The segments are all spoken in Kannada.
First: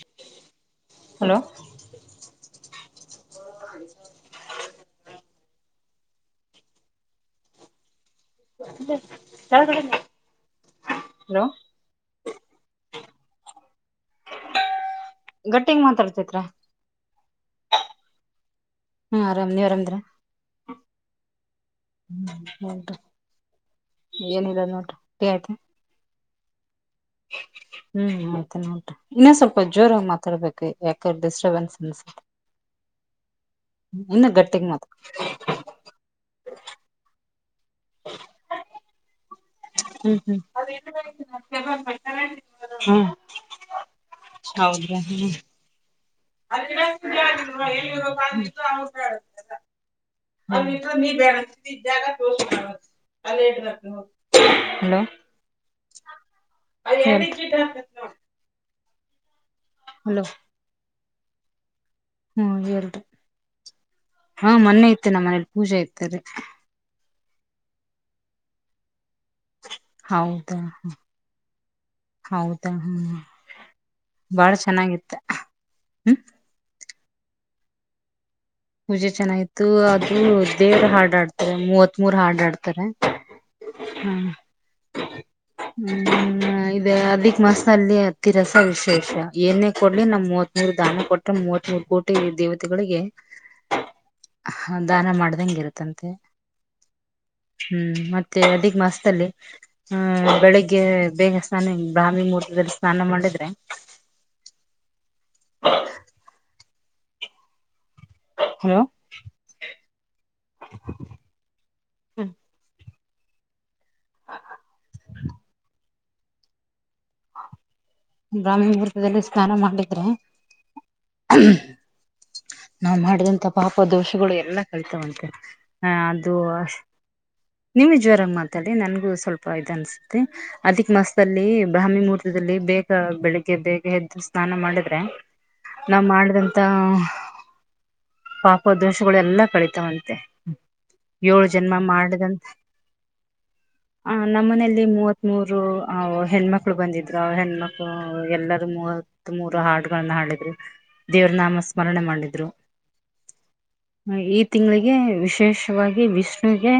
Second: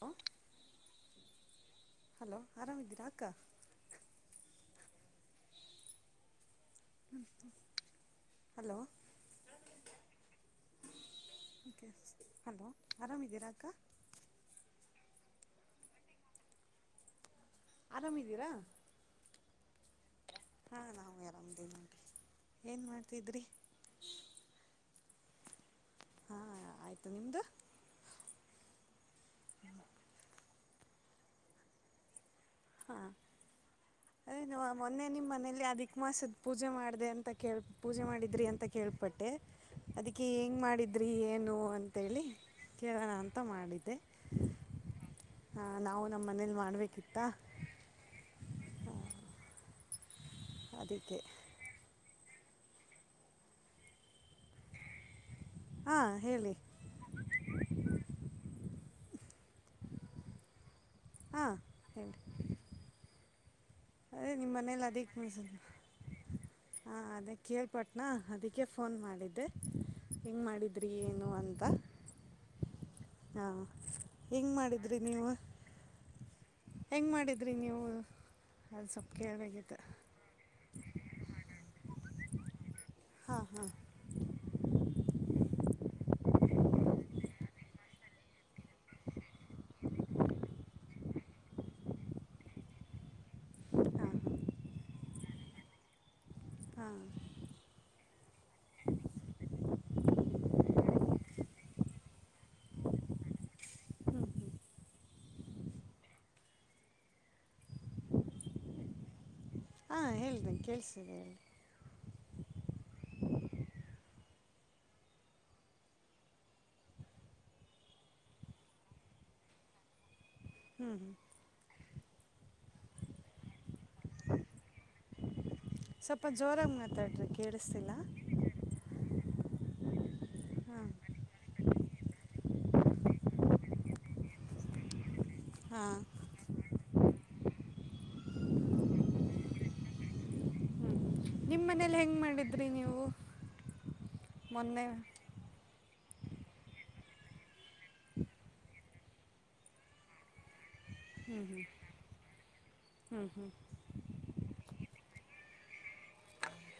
ಹಲೋ ಹಲೋ ಹಲೋ ಆರಾಮ್ದೀರಾ ಅಕ್ಕ ಹ ಹತ ಯ ಹಲೋ ಓಕೆ ಹಲೋ ಆರಾಮಿದ್ದೀರಾ ಅಕ್ಕ ಗಟ್ಟಗ್ ಮಾತಾಡ್ತತ್ರ ಆರಾಮಿದೀರಾ ನೀವ್ ಆರಾಮ್ದ್ರ ಹಾ ನಾವ ಆರಾಮೀ ನಿ ಏನ್ ನೋಡ್ರಿ ಮಾಡ್ತಿದ್ರಿ ತ ಹಾ ಆಯ್ತು ಹ್ಮ್ ಹ ಟ ಇನ್ನೇ ಸ್ವಲ್ಪ ಜೋರಾಗಿ ಮಾತಾಡ್ಬೇಕು ಯಾಕ ಡಿಸ್ಟರ್ಬೆನ್ಸ್ ಅನ್ಸೆ ಅದೇನು ಮಾತ ಮೊನ್ನೆ ನಿಮ್ಮ್ ಮನೇಲಿ ಅಧಿಕ ಮಾಸದ ಪೂಜೆ ಮಾಡಿದೆ ಅಂತ ಕಳ್ ಪೂಜೆ ಮಾಡಿದ್ರಿ ಅಂತ ಕೇಳ್ಪಟ್ಟೆ ಹ್ಮ್ ಅದಕ್ಕೆ ಹ್ಮ್ ಹೆಂ ಮಾಡಿದ್ರಿ ಏನು ಅಂತೇಳಿ ಹ್ಮ್ ಕೇಳೋಣ ಅಂತ ಮಾಡಿದೆೆ ಹಾ ನಾವು ನಮ್ಮ ಮನೇಲಿ ಅ ಮಾಡಬೇಕಿತ್ತಾ ಎಲ್ಲಿ ಊಟ ಅ ಅ ನೀ ಅದಕ್ಕೆ ಬೇ ಜಾಗ ಅಲೋ ಹಾಂ ಹೇಳಿ ಅ ಹಲೋ ಹಾ ಹ್ಮ ಎರಡು ಅದೇ ಹಾ ನಿಮ್ಮ ಮನೇಲಿ ಮೊನ್ನೆ ಐತೆ ನಮ್ಮ ಮನೇಲಿ ಅದಕ್ಕೆ ಪೂಜೆ ಐತರಿೀ ಹಾಂ ಅದೇ ಕೇಳ್ಪಟ್ನಾ ಅದಕ್ಕೆ ಫೋನ್ ಮಾಡಿದ್ದೆ ಹೆಂಗೆ ಹೌದಾ ಹ ಮಾಡಿದ್ರಿ ಏನು ಅಂತ ಹೌದಾ ಹ ಹಾಂ ಬಾಳ ಹೆಂಗೆ ಚೆನ್ನಾಗಿತ್ತ ಹ್ಮ ಹೆಂಗ್ ಮಾಡಿದ್ರಿ ನೀವು ಅದು ಸ್ವಲ್ಪ ಪೂಜೆ ಚೆನ್ನಾಯ್ತು ಕೇಳಬೇಕಿತ್ತು ಅದು ದೇರ್ ಹಾಡ್ ಆಡ್ತಾರೆ ಮೂವತ್ತು ಇತ್ತ್ ಮೂರ್ ಹಾಡ್ಾ ಆಡ್ತಾರೆ ಹಾಂ ಹಾಂ ಹ ಹ್ಮ ಇ ಅದಿಕ್ ಮಾಸ ಅಲ್ಲಿ ಹತ್ತಿರಸ ವಿಶೇಷ ಏನೇ ಕೊಡ್ಲಿ ನಮ್ ಮೂವತ್ತ್ ಮೂರ್ ದಾನ ಕೊಟ್ಟ್ರೆ ಮೂವತ್ ಮೂರ್ ಕೋಟಿ ದೇವತೆಗಳಿಗೆ ಹಾಂ ಹ ದಾನ ಮಾಡ್ದಂಗ ಇರುತ್ತಂತೆ ಹಾಂ ಹ್ಮ್ ಮತ್ತೆ ಅದಗ್ ಮಾಸದಲ್ಲಿ ಹ್ಮ್ ಬೆಳಿಗ್ಗೆ ಬೇಗ ಸ್ನಾನ ಬ್ರಾಹ್ಮಿ ಮುಹೂರ್ತದಲ್ಲಿ ಸ್ನಾನ ಮಾಡಿದ್ರೆ ಹ ಹಲೋ ಹಾಂ ಹೇಳ್ದೆ ಕೇಳಿಸಿದೆ ಹೇಳಿ ಹ್ಮ ಬ್ರಾಹ್ಮಿಣ ವರ್ತದಲ್ಲಿ ಸ್ನಾನ ಮಾಡಿದ್ರೆ ಹ್ಮ್ ಹ್ಮ್ ನಾವ್ ಮಾಡಿದಂತ ಪಾಪ ದೋಷಗಳು ಎಲ್ಲಾ ಕಲಿತಾವಂತೆ ಹಾ ಸ್ವಲ್ಪ ಅದು ಜೋರಾಗಿ ಮಾತಾಡ್ರಿ ನಿಮ ಕೇಳಿಸ್ತಿಲ್ಲ ಜ್ವರಾಗ ಮಾತಾಡಿ ನನ್ಗೂ ಸ್ವಲ್ಪ ಇದ ಅನ್ಸತಿ ಹಾಂ ಅದಿಕ್ ಮಸ್ದಲ್ಲಿ ಬ್ರಹ್ಮಿ ಮೂರ್ತದಲ್ಲಿ ಬೇಗ ಬೆಳಿಗ್ಗೆ ಬೇಗ ಎದ್ದು ಸ್ನಾನ ಮಾಡಿದ್ರೆ ಹಾಂ ನಾವ್ ಮಾಡ್ದಂತ ತಾ ಪಾಪ ದೋಷಗಳು ಎಲ್ಲಾ ಕಡಿತಾವಂತೆ ಏಳು ನಿಮ್ಮ ಜನ್ಮ ಮನೇಲಿ ಹೆಂಗೆ ಮಾಡಿದಂತ ಮಾಡಿದ್ರಿ ನೀವು ಆ ನಮ್ಮನೆಯಲ್ಲಿ ಮೊನ್ನೆ ಮೂವತ್ತ್ ಮೂರು ಹೆಣ್ಮಕ್ಳು ಬಂದಿದ್ರು ಹೆಣ್ಮಕ್ಳು ಎಲ್ಲರೂ ಮೂವತ್ ಮೂರು ಹಾಡುಗಳನ್ನ ಹಾಡಿದ್ರು ದೇವ್ರ ನಾಮ ಸ್ಮರಣೆ ಮಾಡಿದ್ರು ಬತ್ರರು ಹ್ಞ ಹ್ಞ ತಿಂಗಳಿಗೆ ವಿಶೇಷವಾಗಿ ವಿಷ್ಣುವಗೆ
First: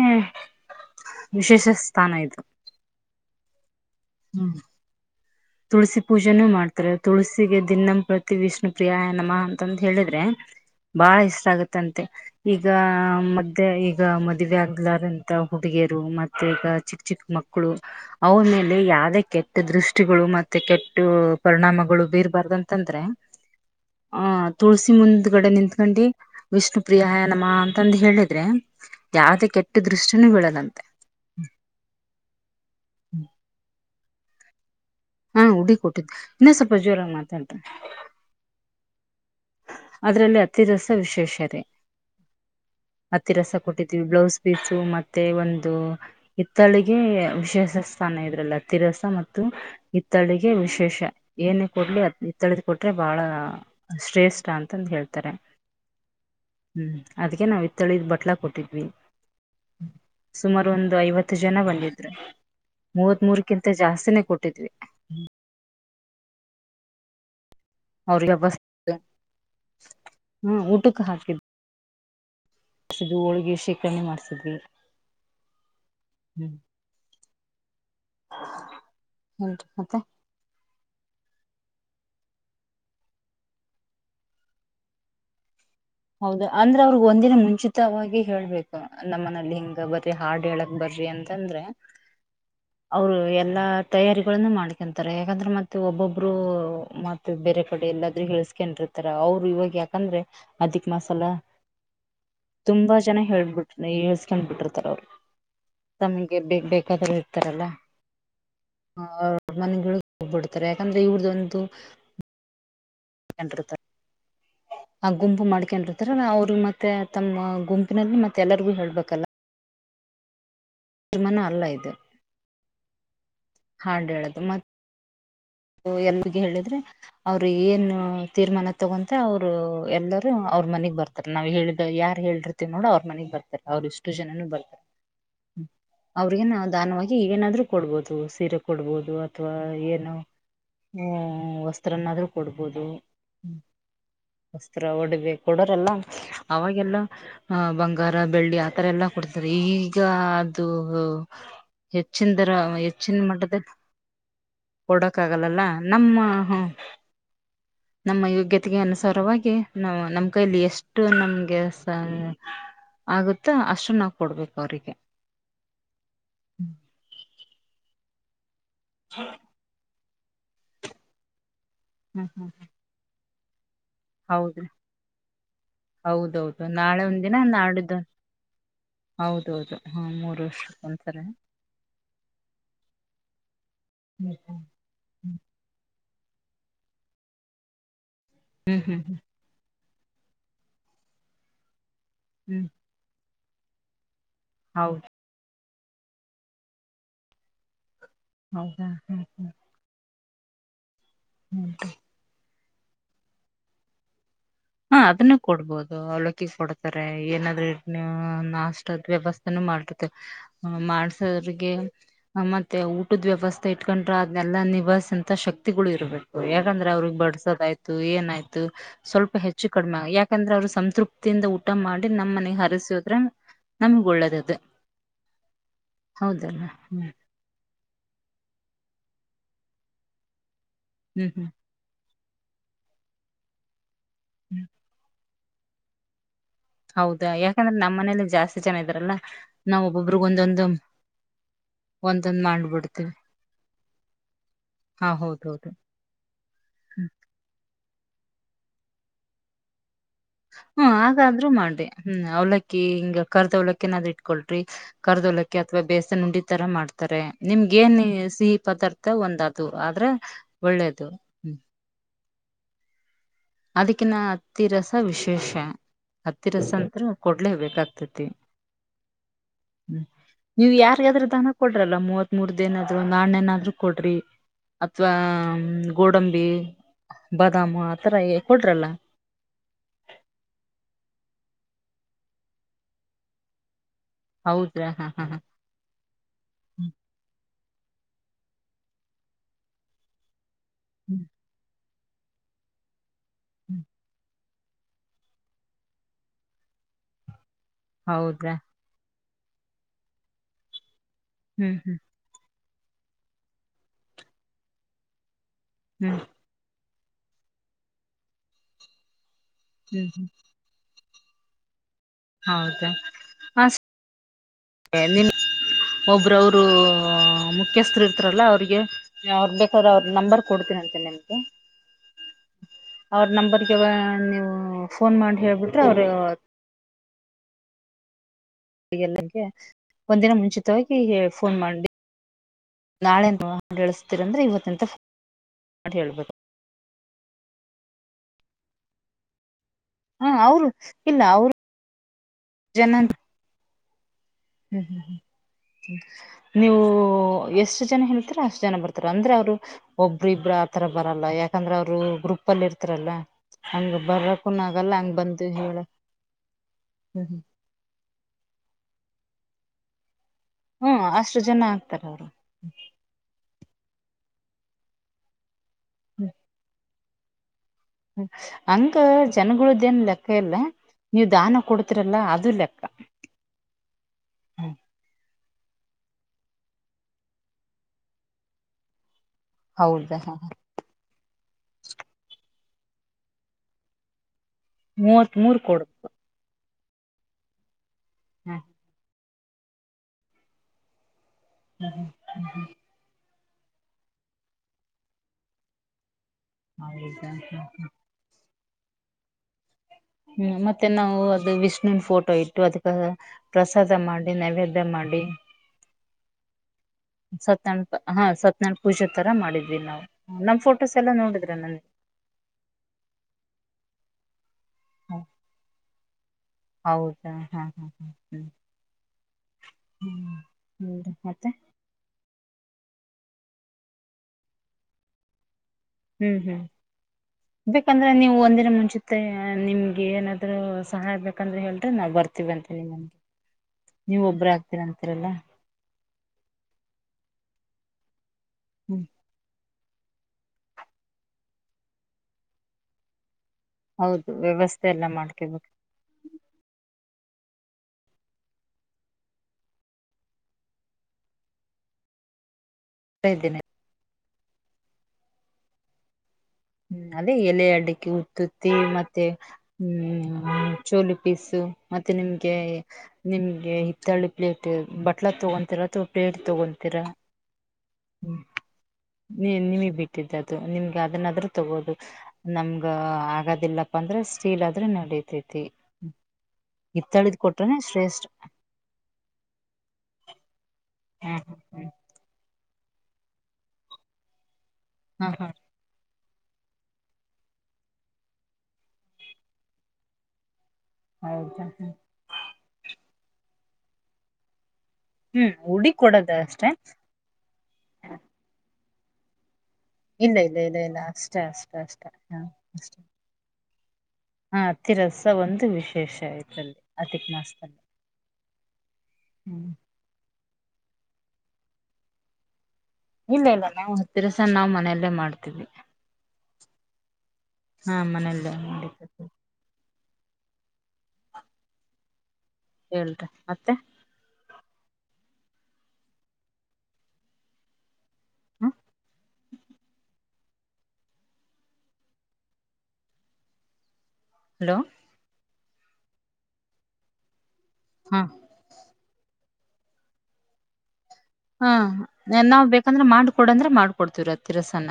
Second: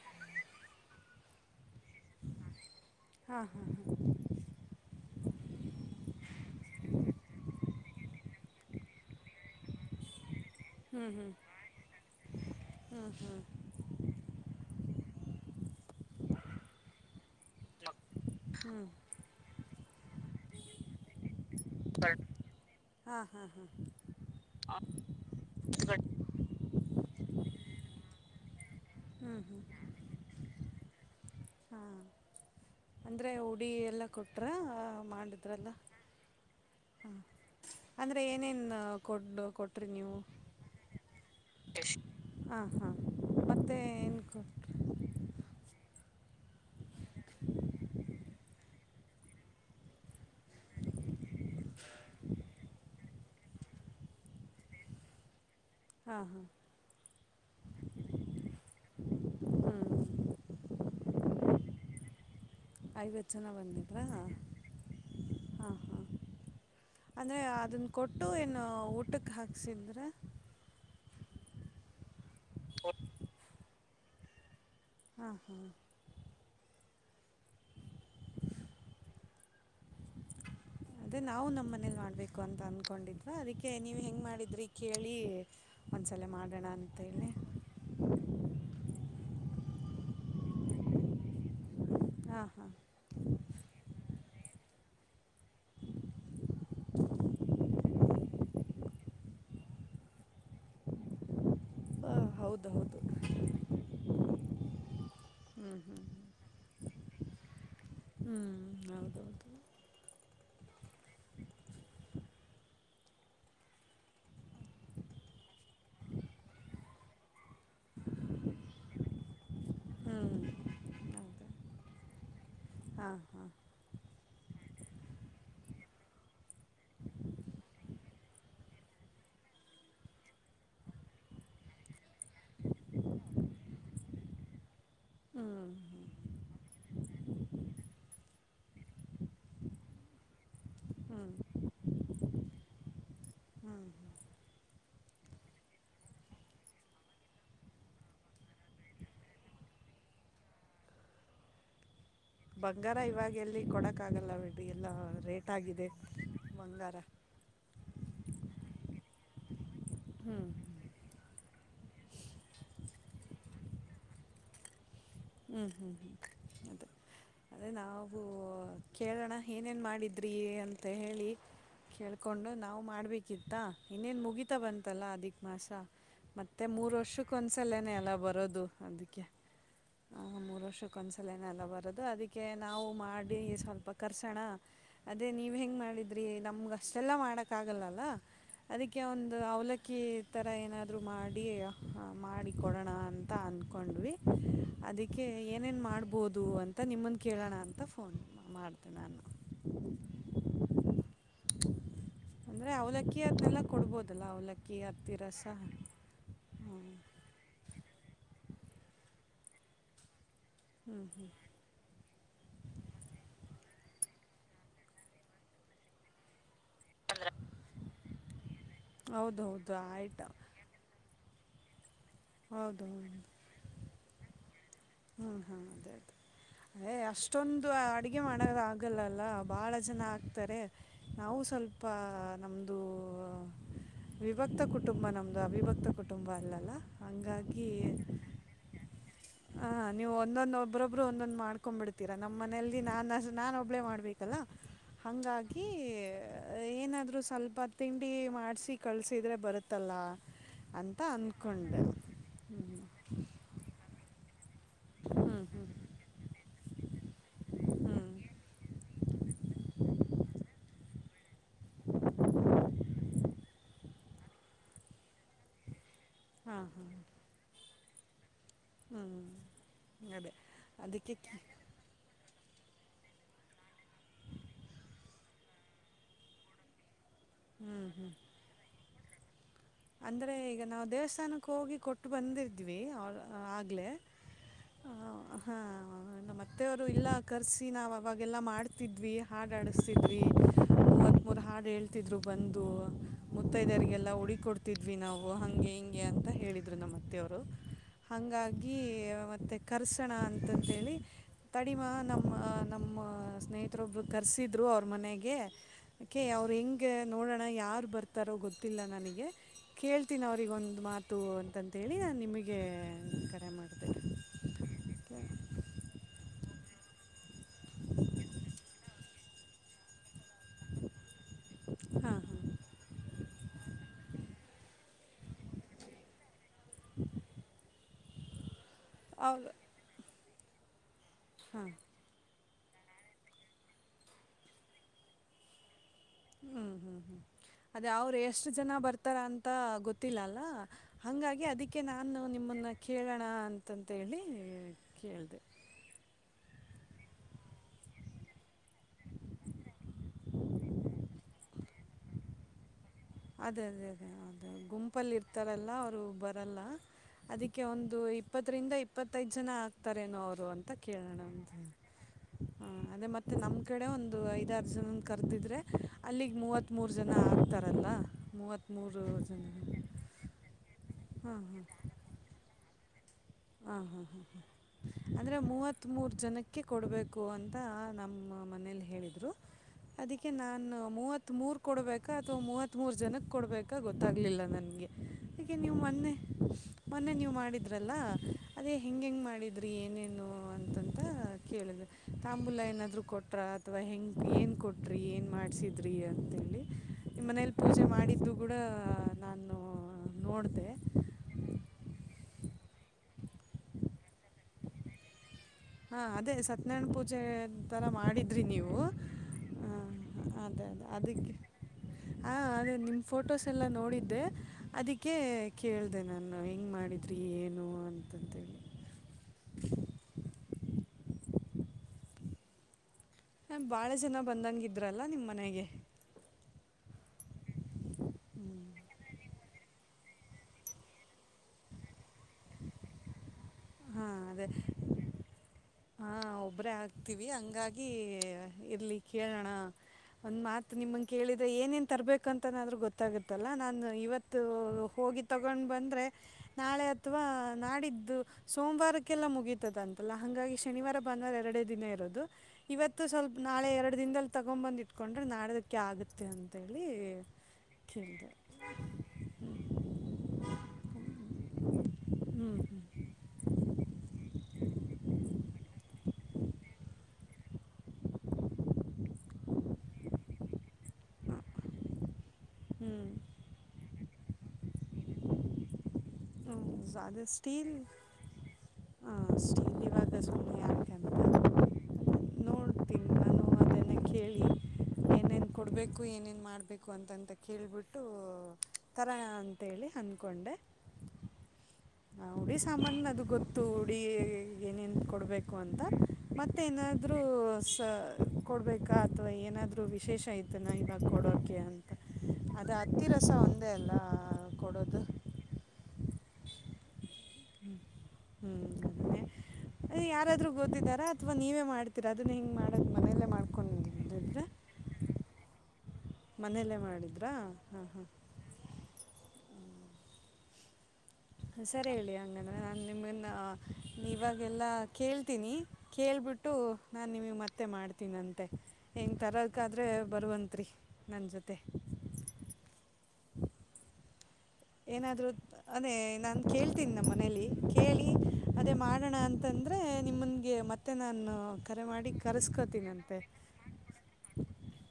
ವಿಶೇಷ ಸ್ಥಾನ ಇದು ಹಾ ಹಾ ಹಾ ಹ್ಮ್ ತುಳಸಿ ಪೂಜೆನೂ ಮಾಡ್ತಾರೆ ತುಳಸಿಗೆ ದಿಿನಂ ಪ್ರತಿ ವಿಷ್ಣು ಪ್ರ್ರಿಯಾಯ ನಮ್ಮ ಅಂತಂದು ಹೇಳಿದ್ರೆ ಹಾಂ ಬಾಳ ಹ್ಞೂ ಇಷ್ಟ ಆಗತ್ತಂತೆ ಈಗ ಹ್ಞೂ ಮಧ್ಯ ಈಗ ಮ ದಿವ್ಯ ಆಗ್ಲಾರಂತ ಹುಡುಗಿಯರು ಮತ್ತೆ ಈಗ ಚಿಕ್ಕ ಚಿಕ್ಕ ಮಕ್ಕಳು ಹ್ಞೂ ಅವ್ರ ಮೇಲೆ ಹ್ಞೂ ಯಾವ್ದೇ ಕೆಟ್ಟ ದೃಷ್ಟಿ ಗಳು ಮೆ ಕೆಟ್ಟು ಪರಿಣಾಮಗಳು ಬೀರ್ಬಾರ್ದ ಅಂತಂದ್ರೆ ಹಾಂ ಹಾಂ ಹಾಂ ಆ ತುಳಸಿ ಮುಂದ್ಗಡೆ ನಿತ್ಕಂಡಿ ವಿಷ್ಣು ಕಿಯಾಯಾನಮ ಅಂತಂದು ಹೇಳಿದ್ರೆ ಹ್ಞೂ ಯಾಾವ್ದೇ ಕೆಟ್ಟ ದೃಷ್ಟಿನೂ ಬೀಳದಂತೆ ಹಾ ಅಂದ್ರೆ ಹಡಿ ಎಲ್ಲ ಕುಟ್ರ ಹಾ ಉಡಿ ಕೊಟ್ಟಿದ್ದ್ ಇನ್ನು ಸ್ವಲ್ಪ ಬಜೂರ ಮಾತಾಡ್ತಾರೆ ಅಂದ್ರೆ ಏನೇನ್ ಅದ್ರಲ್ಲಿ ಹತ್ತಿರಸ ವಿಶೇಷತೆೇ ಹಾಂ ಹಾಂ ಹತ್ತಿರಸ ಮತ್ತೆ ಕೊಟ್ಟಿದ್ದೀವಿ ಏನು ಬ್ಲೌಸ್ ಕೊಟ್ರಿ ಪೀಸು ಮತ್ತೆ ಒಂದು ಹಿತ್ತಳಿಗೆ ವಿಶೇಷ ಸ್ಥಾನ ಇದ್ರಲ್ಲತ್ತರಸ ಮತ್ತು ಹಿತ್ತಳಿಗೆ ವಿಶೇಷ ಏನೇ ಕೊಡ್ಲಿ ಹಿತ್ತಳಿದ ಕೊಟ್ರೆ ಬಹಳ ಅಷ್ಟೇ ಶ್ರೇಷ್ಠ ಅಂತಂದು ಹೇಳ್ತಾರೆ ಹಾ ಹಾ ಅದ್ಕ ನಾವವು ಇತ್ತಳಿದ ಬಟ್ಲಾ ಕೊಟ್ಟಿದ್ವಿ ಹ್ಞೂ ಸುಮಾರು ಒಂದು್ ಐವತ್ತು ಜನ ಬಂದಿದ್ರು ಮೂವತ್ ಐವತ್ತು ಜನ ಮೂರ್ಕ್ಕಿಂತ ಬಂದಿದ್ರಾ ಜಾಸ್ತಿನೇ ಕೊಟ್ಟಿದ್ವಿ ಅಂದ್ರೆ ಅದನ್ನ ಕೊಟ್ಟು ಅವ್ರಿಗೆ ಬಸ್ ಏನು ಊಟಕ್ಕೆ ಹಾಕ್ಸಿದ್ರೆ ಕಕ ದ ಹಳಗೆ ಶ ನೆಿ ಮಾಡ್ಸಿದ್ವಿ ಹ್ಮ ಹಾ ಎಟತೆ ಅದೇ ನಾವು ನಮ್ಮ್ ಮನೇಲಿ ಮಾಡ್ಬೇಕು ಅಂತ ಅನ್ಕೊಂಡಿದ್್ರ ಅದಕ್ಕೆ ನೀವ್ ಹೆಂಗ್ ಮಾಡಿದ್ರಿ ಕೇಳಿ ಒಂದ್ಸಲ ಹೌದ ಮಾಡೋಣ ಅಂದ್ರೆ ಅವ್ರಗ್ ಅಂತೇಳಿ ಒಂದಿನ ಮುಂಚಿತವಾಗಿ ಹೇಳ್ಬೇಕು ನಮ್ಮ ಮನೆಯಲ್ಲಿ ಹಿಂಗಗೆ ಬರ್ರಿ ಹಾಡು ಹೇಳಕ್ ಬರ್ರಿ ಅಂತಂದ್ರರೆ ಹಾಂ ಹಾಂ ಅವರು ಎಲ್ಲಾ ತಯಾರಿಗಳಗಳನ್ನು ಮಾಡ್ಕೊಂತಾರೆ ಯಾಕಂದ್ರೆ ಮತ್ತೆ ಒಬ್ಬೊಬ್ರು ಮತ್ತೆ ಬೇರೆ ಕಡೆ ಎಲ್ಲಾದೂ ಹೇಳೇಸ್ಕೊಂಡಿರ್ತಾರ ಅವ್ರು ಇವಾಗ ಯಾಕಂದ್ರೆ ಅದಿಕ್ ಮಸಾಲ ಹೌದು ತುಂಬಾ ಹೌದು ಜನ ಹೇಬಿಟ ಹೇಳ್ಸ್ಕೊಂಡ್ ಬಿಿಟ್ಟಿರ್ತಾರ ಅವರು ಹ್ಞೂ ಹ್ಞೂ ತಮಗೆ ಬೇೇಕ ಬೇಕಾದ್ರೂ ಇರ್ತಾರಲ್ಲ ಹ್ಞೂ ಹೌದೌದು ಮನೆಗಳು ಹೋಗ್ಬಿಡ್ತಾರೆ ಯಾಕಂದ್ರೆ ಇವ್ರ್ದೊಂದು ೊಂಡಿತ ಆ ಗುಂಪು ಮಾಡ್ಕೊಂಡಿರ್ತಾರ ಅವ್ರ ಮತ್ತೆ ತಮ್ಮ ಗುಂಪಿನಲ್ಲಿ ಮತ್ತೆ ಎಲ್ಲರಿಗು ಹೇಳ್ಬೇಕಲ್ಲ ಹ್ಞೂ ತೀಮಾನ ಹೌದಾ ಅಲ್ಲ ಇದೆ ಹಾಂ ಹಾಂ ಹಾಂಡ ಹೇಳ್ದ ಮ ಎಲ್ಗ ಹೇಳಿದ್ರೆ ಅವರು ಏನು ತೀರ್ಮಾನ ತಗೊಂತ ಅವರು ಎಲ್ಲರೂ ಅವ್ರ ಮನಗ್ ಬರ್ತಾರ ನಾವ್ ಹೇಳಿದ ಯಾರ್ ಹೇಳಿರ್ತಿೀವ ನೋಡು ಅವ್ರ ಮನಗ್ ಬರ್ತಾರ ಅವ್ರರು ಇಷ್ಟು ಜನನುೂ ಬರ್ತಾರ ಹ್ಞೂ ಹ್ಞೂ ಅವ್ರಿಗೆನ ಅ ನಿದಾನವಾಗಿವೇನಾದ್ೂ ಕೊಡ್ಬಹದು ಸೀರೆ ಕೊಡ್ಬೋದು ಅಥವಾ ಏನೋ ಹ ಹ್ಞೂ ವಸ್ತ್ರನ್ನಾದ್ೂ ಕೊಡ್ಬೋದು ವಸ್ತ್ರ ಒಡವೆ ಕೊಡೋರಲ್ಲ ಅವಾಗೆಲ್ಲ ಬಂಗಾರ ಬೆಳ್ಳಿ ಆತರ ಎಲ್ಲ ಕೊಡ್ತಾರೆ ಈಗ ಅದು ಹೆಚ್ಚಿನ ತರ ಬಂಗಾರ ಇವಾಗ ಎಲ್ಲಿ ಕೊಡಕ್ ಆಗಲ್ಲ ಬಿೇಡಿ ಎಲ್ಲ ಕೊಡಕ್ ರೇಟ್ ಆಗಲ್ಲಲ್ಲ ಆಗಿದೆ ನಮ್ಮ ಬಂಗಾರ ನಮ್ಮ ಯೋಗ್ಯತೆಗೆ ಅನುಸಾರವಾಗಿ ನಾವು ನಮ್ ಕೈಲಿ ಹ್ಞೂ ಎಷ್ಟು ನಮ್ ಸ ಆಗುತ್ತ ಅಷ್ಟು ನಾ ಕೊಡ್ಬೇಕು ಅವ್ರಿಗೆ ಹ್ಮ್ ಹ್ಮ್ ಹ್ಮ ಅದು ಅಂದರೆ ನಾವು ಕೇಳೋಣ ಏನೇನ್ ಮಾಡಿದ್ದ ್ರಿ ಅಂತ ಹೇಳಿ ಹ್ಮ್ ಕೇಳ್ಕೊಂಡು ಹ್ಮ್ ನಾ್ ಮಾಡ್ಬೇಕು ಕತ್ತ ಇನ್ನೇನ್ ಮುಗಿತಾ ಹೌದ್ರಿ ಬಂತಲ್ಲ ಅದಕ್ ಮಾಸ ಮತ್ತೆ ಹೌದೌದು ಮೂರು ನಾಳೆ ಒಂದ್ ದಿನ ವರ್ಷಕ್ಕ ಒಂದ್ಸಲೆನೆ ನಾಡಿದ್ದು ಎಲ್ಲ ಬರೋದು ಅದಕ್ಕೆ ಹೌದೌದು ಹಾ ಆ ಮೂರ್ ಮೂರು ವರ್ಷಕ್ಕ ಒಂದ್ಸರಿ ವರ್ಷಕ್ಕೊಂದ್ಸಲ ನಲ್ಲ ಬರೋದು ಅದಕ್ಕೆ ನಾವು ಮಾಡಿ ಸ್ವಲ್ಪ ಹ್ಮ್ ಕರ್ಸೋಣ ಅದೇ ನೀವ್ ಹೆಂಗ್ ಮಾಡಿದ ಅದ್ರೀ ನಮ್ಗ ಅಷ್ಟೆಲ್ಲ ಮಾಡಕ್ ಆಗಲ್ಲಲ್ಲ ಹ್ಮ್ ಅದಕ್ಕೆ ಹ್ಮ್ ಹ್ಮ್ ಒಂದು ಅವಲ ಅಕ್ಕಿ ಈ ಥರ ಏನಾದರೂ ಮಾಡಿ ಹಾ ಮಾಡಿಕ ಹ್ಮ್ ಕೊಡೋಣ ಅಂತ ಅಂದ್ಕೊಂಡ್ವಿ ಹೌದು ಅದಕ್ಕೆ ಏನ್ ೇನ್ ಮಾಡ್ಬೋದು ಅಂತ ನಿಮ್ಮನ್ ಕೇಳೋಣ ಅಂತ ಫೋನ್ ಹೌದಾ ಮಾಡಿದೆ ನಾನು ಹ್ಮ್ ಹ್ಮ್ ಹ್ಮ್ ಅಂದ್ರೆ ಅವ್ಲಕ್ಕಿ ಅದ್ನೆಲ್ಲ ಕೊಬಹದಲ್ಲ ಅವಲಕ್ಕ ಹಾ ಅದನ್ನ ಕೊಡ್ಬೋದು ಅವಳಕಿ ಹ್ಞೂ ಕೊಡ್ತಾರೆ ಏನಾದ್ರು ಇಡ್ ನಾಶ ವ್ಯವಸ್ಥೆನ ಮಾಡಿವಿ ಹ ಹ್ಞೂ ಹ್ಞೂ ಮಾಡ್ಸದ್ರಿಗೆ ಮತ್ತೆ ಊಟದ್ ವ್ಯವಸ್ಥೆ ಇಟ್ಕೊಂಡ್ರೆ ಅದ್ನೆೆಲ್ಲಾ ನಿಭಾಯ್ಂತ ಶಕ್ತಿಗಳು ಇರಬೇಕು ಂದ್ರೆ ಅವ್ರಗ್ ಬಡಸೋದಾಯ್ತು ಏನಾಯ್ತು ಸ್ವಲ್ಪ ಹೆಚ್ಚು ಹೌದೌದು ಕಡಮೆ ಆಯಿತು ಯಾಕಂದ್ರೆ ಅವ್ರ ಸಂತೃಪ್ತಿ ತಿಂದ ಊಟ ಮಾಡಿ ನಮ್ಮ ಮನೆಗೆ ಹೌದು ಹಸೋದ್ರ ಹೌದು ನಮಗ್ ಒಳ್ಳೇದದು ಹ್ಞೂ ಹಾಂ ಅದೇ ಹೌದಲ್ಲ ಹ್ಮ್ ಹಗೆ ಮಾಡದ ಆಗಲ್ಲಲ್ಲ ಬಾಳ ಜನ ಆಕ್ತಾರೆ ಹ್ಮ್ ನಾವು ಹ್ಮ್ ಸ್ವಲ್ಪ ನಮ್ಮದುೂ ವಿಭಕ್ತ ಹ್ಮ್ ಕುಟುಂಬನಂ ಒಂದು ಅವಿಭಕ್ತ ಕುಟುಂಬ ಅಲ್ಲಲ್ಲ ಹೌದಾ ಹಾಗಂಗಾಗಿ ಯಾಕಂದ್ರೆ ನಮ್ಮ್ ಮನೇಲಿ ಜಾಸ್ತಿ ಜನ ಇದಾರಲ್ಲ ಹ ನಾವ್ ನೀವು ಒಬ್ಬೊಬ್ರಗ್ ಒಂದೊಂದು ಒಂದೊಂದುೊಬ್ಬ್ರೊಬ್ರು ಒಂದೊಂದು ಮಾಡ್ಕೊ್ಬಿಡ್ತೀರಾ ನಮ್ಮ ಒಂದೊಂದ್ ಮನೆಯಲ್ಲಿ ಮಾಡ್ಬಿಡ್ತೀವಿ ನಾನು ನಾನ ಒಬ್ಬಳೇ ಮಾಡಬೇಕಲ್ಲ ಹಾ ಹಾಗಿ ಹೌದೌದು ಹ್ಮ ಏನಾದರೂ ಸ್ವಲ್ಪ ತಿಂಡಿ ಮಾಡಿಸಿ ಕಳಸಿದ್ರೆ ಬರುತ್ತಲ್ಲ ಹ್ಮ ಅಂತ ಹಾಗಾದ್ರೂ ಅಂದ್ಕೊಂಡೆ ಮಾಡ್ದೆ ಹ್ಮ್ ಹ್ಞೂ ಅವ್ಲಕ್ಕ ಹಿಂಗ ಕರ್ದ ಅವ್ಲಕ್ಕೇನಾದ ಇಟ್ಕೊಳ್ರಿ ಹ್ಞೂ ಕರ್ದೋಲಕ್ಕೆ ಹ್ಞೂ ಅಥ್ವಾ ಬೇಸ ನುಂಡಿತರ ಮಾಡ್ತಾರೆ ನಿಮ್ಗ ಏನ್ ಹ್ಞೂ ಸಿಹಿ ಪದಾರ್ಥ ಒಂದದು ಆದ್ರ ಒಳ್ಳೇದು ಹ್ಮ ಅದಕ್ಕೆ ನಾ ಅತಿರಸ ವಿಶೇಷ ಹಾಂ ಹತ್ತಿರಸ ಹಾಂ ಅಂತತ್ರ ಕೊಡ್ಲೇ ಬೇಕಾಗ್ತ ತಟ್ಟಿ ಹ್ಮ್ ನೀವ್ ಅದಕ್ಕೆ ಯಾರಿಗಾದ್ರೆ ದನ ಕೊಡ್ರಲ್ಲ ಮೂವತ್ ಮೂರ್ ದಿನ ಇದೇನಾದ್ರು ನಾಣ ನಾದ್ರು ಕೊಡ್ರಿ ಅಥವಾ ಗೋಡಂಬಿ ಬಾದಾಮು ಹ್ಮ್ ಹ್ಮ್ ಆತ್ರ ಲ್ಲ ಅಂದ್ರೆ ಈಗ ನಾವು ದೇವಸ್ಥಾನಕ್ಕೆ ಹೋಗಿ ಕೊಟ್ಟು ಬಂದಿದ್ವಿ ಅವ ಆಗ್ಲೆೇ ಹ ಹಾ ಮತ್ತೆವರು ಹ್ಮ್ ಇಲ್ಲ ಖರ್ಚ ನಾವ ಅವಾಗೆಲ್ಲ ಮಾಡ್ತಿದ್ವಿ ಹಾಡಾಡಸ್ತಿದ್ವಿ ಹ್ಮ್ ಹೇಳ್ತಿದ್ರು ಬಂದು ಹ್ಮ್ ಮುತ್ತೈದರಿಗೆಿಗೆ ಎಲ್ಲ ಉಳ ಕೊೊಟ್ಟ ಿದ್ವಿ ನಾವು ಹಂಗೆ ಹಿಂಗೆ ಅಂತ ಹೇಳ್ಿದರು ನಮ್ಮ ಅತ್ತೆಯವರು ಹೌದ್ರಾ ಹಂಗಾಗಿ ಮ ಮತ್ತೆ ಕರ್ಸಣ ಅಂತಂತೇಳಿ ಹ್ಮ್ ತಡಿಮ ಹ್ಮ್ ನಮ್ಮ ನಮ್ಮ ಸ್ನೇಹಿತರೊಬ್ರು ಕರೆಸಿದ್ರು ಅವ್ರ ಮನೆಗೆ ಹ್ಮ್ ಅಕೇ ಅವ್್ರ ಹೆಂಗ್ ಗೆ ನೋಡೋಣ ಯಾರು ಬರ್ತಾರೋ ಗೊತ್ತಿಲ್ಲ ನನಗೆ ಹ್ಮ್ ಕೇಳ್ತೀನಿ ಹ್ಮ್ ಅವ್ರಗೊಂದು ಮಾತ ತ ಅಂತ ಅಂತೇಳಿ ನಾನು ನಿಮಗೆ ಕರೆ ಮಾಡಿದೆ ನಿನ್ನ ಒಬರುವರು ಮುಖ್ಯಸ್ಥರು ಇರ್ತಾರಲ್ಲ ಅವ್ರಿಗೆ ಅವ್ರು ಬೇಕಾದ್ರೆ ಅವ್ರ ನಂಬರ್ ಕೊಡ್ತೀನಿ ಅಂತೆ ನಿಮಗೆ ಹಾಂ ಹಾಂ ಅವ್ರ ನಂಬರ್ಗೆ ನೀವು ಫೋನ್ ಮಾಡಿ ಹೇಳೇಿಬಿಟ್ರೆ ಅವರು ಈಗೆಲ್ಲಗೆ ಅವ್ರು ಒಂದ್ಿನ ಮುಂಚೆಿತ ಹ ಹಫೋನ್ ಹಾಂ ಮಾಡಲಿ ನಾಳೆಸ್ತೀರಂದ್ರೆ ಇವತ್ತಂತ ಹೇಳ್ಬೋ ಹ್ಮ್ ಹ್ಮ್ ಹ್ಮ್ ಅದೇ ಅವ್ರ ಎಷ್ಟು ಜನ ಬರ್ತಾರ ಅಂತ ಗೊತ್ತಿಲ್ಲ ಹ ಅಲ್ಲ ಅವರು ಇಲ್ಲ ಹಾಗಿ ಅವರು ಅದಕ್ಕೆ ನಾನು ನಿಮ್ಮನ್ನ ಜನ ಕೇಳೋಣ ಅಂತ ಅಂತ ಹೇಳಿ ಹ್ಮ್ ಹ್ಮ್ ಹ್ಮ್ ನೀವು ಎಷ್ಟು ಜನ ಹೇಳ್ತಾರೆ ಅಷ್ಟು ಜನ ಬರ್ತಾರೆ ಅಂದ್ರೆ ಅವ್ರು ಒಬ್ಬ್ರ ಇಬ್್ರ ಆತರ ಬರಲ್ಲ ಯಾಕಂದ್ರೆ ಅವರು ಗ್ರೂಪ್ ಅಲ್ಲಿ ಇರ್ತ ಅದೇ ಅದೇ ಅದೇ ಅದೇ ಆಗಲ್ಲ ಹಂಗ್ ಗುಂಪಲ್ಲಿ ಬಂದು ಇರ್ತಾರಲ್ಲ ಹೇಳ ಅವರು ಬರಲ್ಲ ಹ್ಮ್ ಅದಕ್ಕೆ ಒಂದು ಇಪ್ಪತ್ತರಿಂದ ಇಪ್ಪತ್ತು ಮತ್ತೈ್ ಜನ ಆಗ್ತಾರೆೇನೋರು ಅಂತ ಹ್ಮ್ ಕೇಳೋಣ ಅಷ್ಟು ಜನ ಆಗ್ತಾರ ಅವರು ಹ ಅದೇ ಮತ್ತೆ ನಮ ಕಡೆ ಒಂದು ಐದಾರ ಜನಂದ ಕರ್ತಿದ್ರೆ ಅಲ್ಲಿಗ್ ಮೂವತ್ತ್ ಮೂರು ಜನ ಆಗ್ತಾರಲ್ಲ ಅಕ ಜನ ಜನಗಳದೇನ್ ಲೆಕ್ಕ ಇಲ್ಲ ನೀವು ದಾನ ಕೊಡ್ತಿರಲ್ಲ ಅದು ಲೆಕ್ಕ ಹಾ ಹಾ ಹಾ ಹಾ ಹ್ಮ ಅಂದ್ರರೆ ಮೂವತ್ತ್ ಮೂರು ಜನಕ್ಕೆ ಕೊಡಬೇಕು ಅಂತ ನಮ್ಮ ಮನೇಲಿ ಹೇಳರು ಹೌದಾ ಅದಕ್ಕೆ ಹ ನಾನು ಮೂವತ್ ಮೂರ್ ಕೊಡ್ಬೇಕ ಅಥವಾ ಮೂವತ್ ತ್ ಮೂರ್ ಜನಕ್ಕೆ ಕೊಡ್ಬೇಕ ಗೊತ್ತಾಗ್ಲಿಲ್ಲ ನನ್ಗೆ ಹಗೆ ಮೂವತ್ ಹೀಗೆ ಮೂರ್ ನೀವು್ ಕೊಡ್ಬೇಕು ಮೊನ್ನೆ ಮೊನ್ನೆ ನೀ್ ಮಾಡಿದ್ರಲ್ಲಾ ಹ್ಮ ಅದೇ ಹೆಿಂಗ ಹೆಂಗ್ ಮಾಡಿದ ಆದ್ರ ಏನೇನು ಅಂತಂತ ಕೇಳಿದ್ರೆ ಹ್ಮ್ ಹ್ಮ್ ಹ್ಮ್ ತಾಂಬುಲ ಹ್ಮ್ ಏನಾದ್ರು ಕೊಟ್ಟು ಟ ಅಥವಾ ಹೆಂಗೆ ಏನು ಕೊಟ್ರಿ ಏನು ಮಾಡ್ಿಸಿದ್ರಿ ಿ ನಿಮ್ಮ ಹೌದಾ ಮನೇಲಿ ಹ್ಮ್ ಪೂಜೆ ಹ್ಮ್ ಮಾಡಿದ್ದು ಕೂಡ ನಾನು ಹ್ಮ್ ನೋಡಿದೆ ಮತ್ತೆ ನಾವು ಅದು ವಿಷ್ಣುವಿನ ಫೋಟೋ ಇಟ್ಟು ಅದಕ್ಕ ಪ್ರಸಾದ ಮಾಡಿ ನೈವೇದ್ಯ ಮಾಡಿ ಹಾ ಅದೇ ಸತ್ಯನಾರಾಯಣ ಪೂಜೆ ತರ ಸತ್ಯನಾರಾಯಣ ಹಾ ಮಾಡಿದ್ರಿ ನೀವು ಸತ್ಯನಾರಾಯಣ ಪೂಜೆ ತರ ಹ ಮಾಡಿದ್ವಿ ನಾವು ನಮ್ ಅದೇ ಅದೇ ಫೋಟೋಸ್ ಎಲ್ಲ ಅದಕ್ಕೆ ನೋಡಿದ್ರ ನನ್ ಹಾ ಅದೇ ನಿಮ್ಮ ಫೋಟೋಸ್ ಎಲ್ಲ ನೋಡಿದ್ದೆ ಅದಕ್ಕೆ ಕೇಳ ಹ್ಮ್ ಹೌದಾ ಹಾ ಹಾ ಹ್ಮ್ ಹ್ಮ್ ಹ್ಮ ಹ್ಞೂ ಮತ್ತೆ ಹ ಬಾಳ ಜನ ಬಂದಂಗಿದ್ರಲ್ಲ ನಿಮ್ ಮನೆಗೆ ಹ್ಮ್ ಹ್ಮ್ ಬೇಕಂದ್ರೆ ನೀವು ಒಂದಿನ ಮುಂಚಿತ ನಿಮ್ಗೆ ಏನಾದ್ರು ಸಹಾಯ ಬೇಕಂದ್ರೆ ಹೇಳ್ರೆ ನಾವವು ಬರ್ತೀವಿಂತಿ ನನ್ಗೆ ನೀವ ಒಬ್ಬ್ರ ಆಗ್ತೀರ ಅಂತಾರಲ್ಲ ಹಾ ಒಬ್ರೇ ಆಗ್ತಿೀವಿ ಹಂಗಾಗಿ ಇರಲಿ ಹ್ಮ್ ಕೇಳೋಣ ಒಂದ್ ಮಾತ್ ನಿಮಂಗಗೆ ಕೇಳಿದ್ರೆ ಏನೇನ್ ತರ್ಬೇಕಂತನಾದ್ರೂ ಗೊತ್ತಾಗುತ್ತೆ ಇತ್ತಲ್ಲ ನಾನು ಹೌದು ಇವತ್ತು ವ್ಯವಸ್ಥೆ ಎಲ್ಲ ಹೋಗಿ ತಗೊಂಡ್ ಮಾಡ್ಕೊಬೇಕು ಬಂದ್ರೆ ನಾಳೆ ಹತ್ತು ಅಥವಾ ನಾಡಿದ್ದು ಸೋಮವಾರಕ್ಕೆಲ್ಲ ಮುಗೀತದ ಅಂತಲ್ಲ ಹಾಗಿ ಶನಿವಾರ ಭಾನುವಾರ ಎರಡೇ ದಿನ ಇರೋದು ಇವತ್ತು ಸ್ವಲ್ಪ ಇದ್ದೇನೆ ನಾಳೆ ಎರಡು ದಿನದಲ್ಲಿ ತಗೊಂಬಂದು ಇಟ್ಕೊಂಡ್ರೆ ನಾಡೋದಕ್ಕೆ ಆಗುತ್ತೆ ಅಂತ ಹ್ಮ್ ಅದೇ ಎಲೆ ಅಡ್ಡಿಕಿ ಹುತ್ತುತ್ತಿ ಮತ್ತೆ ಹ್ಮ್ ಚೋಲಿ ಪೀಸ್ು ಮತ್ತೆ ನಿಮ್ಗೆ ನಿಮ್ಗೆ ಹಿತ್ತಳ್ಳಿ ಪ್ಲೇಟ್ ಬಟ್ಲಾ ತಗೊಂತರ ಪಲೇಟ್ ತಗೊತೀರಾ ಹ್ಮ್ ನೀ ನಿಮಗ್ ಬಿಟ್ಟಿದ್ದ್ದದು ನಿಮ್ಗೆ ಅದನ್ನಾದ್ರೂ ತಗೋದು ನಮಗ ಹ್ಞೂ ಆಗದಿಲ್ಲಪ್ಪ ಅಂದ್ರೆ ಸ್ಟೀಲ್ ಆದ್ರೆ ನಡತೇತಿ ಸ್ಟೀಲ್ ಹ ಸ್ಟೀಲ್ ಇವಾದ ಸ್ ಯಾಕ ಹಾ ಹ್ಮ್ ನೋಡಿ ತಿಂಬಾನೋ ಅದನ್ನು ಕೇಳಿ ಹಾ ಹಾ ಏನೇನ್ ಕೊಡ್ಬೇಕು ಏನೇನ್ ಮಾಡಬೇಕು ಅಂತಂತ ಕೇಳಿಬಿಟ್ಟು ಥರ ಅಂಂತೇಳಿ ಅಂದ್ಕೊಂಡೆ ಹೌದಾ ಹ್ಮ ಹೌ ಸಾಮಾನ ಅ ಅದು ಗೊತ್ತು ಉಡಿ ಏನೇನ್ ಹ್ಮ್ ಕೊಡ್ಬೇಕು ಅಂತ ಉಡಿ ಕೊಡದ ಮತ್ತೆ ಅಷ್ಟೆ ಏನಾದ್ರೂ ಕೊಡ್ಬೇಕು ಹತ್ವಾ ಏನ ವಿಶೇಷ ಇಲ್ಲ ಇತ್ತು ಇಲ್ಲ ನಾ ಇಲ್ಲ ಇಲ್ಲ ಇವಾಗ ಅಷ್ಟೇ ಕೊಡೋಕ ಅಷ್ಟೇ ಅಂತ ಅಷ್ಟೇ ಹಾ ಅರೆ ಅಷ್ಟೇ ಅಕ್ಕಿ ರಸ ಒಂದೇ ಅಲ್ಲ ಕೊಡೋದು ತ್ರಲ್ಲಿ ಅಧಿಕ ಮಾಸ್ತದಲ್ಲಿ ಹ್ಮ್ ಅದ ಯಾರಾದ್ರರು ಗೊತ್ತಿದಾರ ಅಥವಾ ನೀವೇ ಮಾಡ್ತಿರಾ ಅದನ್ನ ಹೆಂಗ್ ಮಾಡ್ ಇಲ್ಲ ಇಲ್ಲ ನಾವು ಹತ್ತಿರಸ ನಾವ್ ಮನೆಯಲ್ಲೇ ಮಾಡ್ತೀವಿ ಮನೆಯಲ್ಲೇ ಮಾಡಿದ್ರಾ ಹಾಂ ಹಾ ಹಾಂ ಮನೇಲ್ಲ ಮಾಡ ಸರಿ ಹೇಳಿಯಾ ಹೇಳ್ತ್ ಮತ್ತೆ ಎಲ್ಲ ಕೇಳ್ತೀನಿ ಕೇೇಳಬಿಟ್ಟು ನಾನು ನಿಮಿಗೆ ಮತ್ತೆ ಮಾಡ್ ಿನಂತೆ ಹ ಹೆಂಗ ತರೋದಾದ್ರೆ ಬರುವಂತ [unintelligible] ತ್ರಿ ನನ್ ಜೊತೆ ಹಲೋ ಏನಾದ್ರು ಅದೇ ನಾನು ಕೇಳ್ತೀನಿ ನಮ್ ಮನೇಲಿ ಕೇಳಿ ಹಾ ಅದೇ ಮಾಡೋಣ ಅಂತ್ ಅಂತಂದ್ರೆ ನಿಮ್ಮನ್ಗೆ ಮತ್ತೆ ನಾನ್ ಹಾ ನೆ ನಾವ್ ಬೇಕಂದ್ರೆ ಮಾಡ್ಕೊಡಂದ್ರೆ ಮಾಡ್ಕೊಡ್ತಿವ್ರ ತಿರಸನ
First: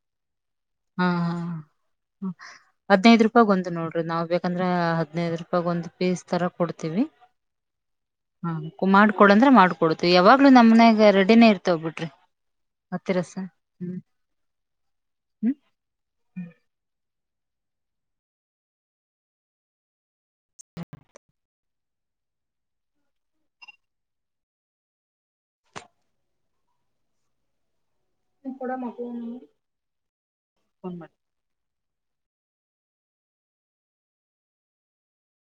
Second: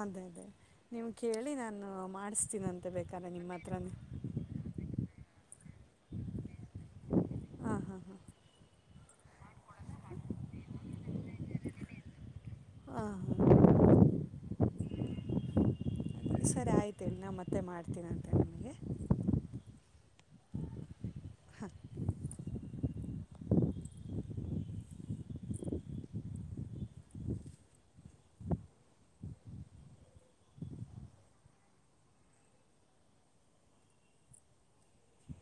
ಅದೇ ಅದೇ ಹಾ ನೀವು ಕೇಳಿ ನಾನು ಹಾ ಮಾಡಿಸ್ತೀನಂತೆ ಹದ್ನೈದ್ ಬೇಕಾದ್ರೆ ನಿಮ್ಮ ರೂಪಾಯಗ್ ಒಂದು ಹತ್ರನೇ ನೋಡ್ರಿ ನಾವ್ ಬೇಕ್ ಯಾಕಂದ್ರ ಹದ್ನೈದು ರೂಪಾಯ ಒಂದ್ ಪೀಸ್ ತರ ಕೊಡ್ತೀವಿ ಹಾಂ ಹಾಂ ಹಾಂ ಹ ಮಾಡ್ಕೊಡಂದ್ರೆ ಮಾಡ್ಕೊಡ್ತೀವಿ ಯಾವಾಗ್ಲೂ ನಮ್ಮನೆ ಈಗ ಎರಡಿನೇ ಇರ್ತ ಬಿಡ್ರಿ ಹಾಂ ಹಾಂ ಮತ್ತೆರಸ ಹ್ಮ್ ಹ್ಮ ಸರಿ ಆಯ್ತು ನ ಮತ್ತೆ ಮತ್ತೆ ಮಾಡ್ತೀರಂತೆ ನನಗೆ ಡ ಮಗ ಮಾಡ [unintelligible]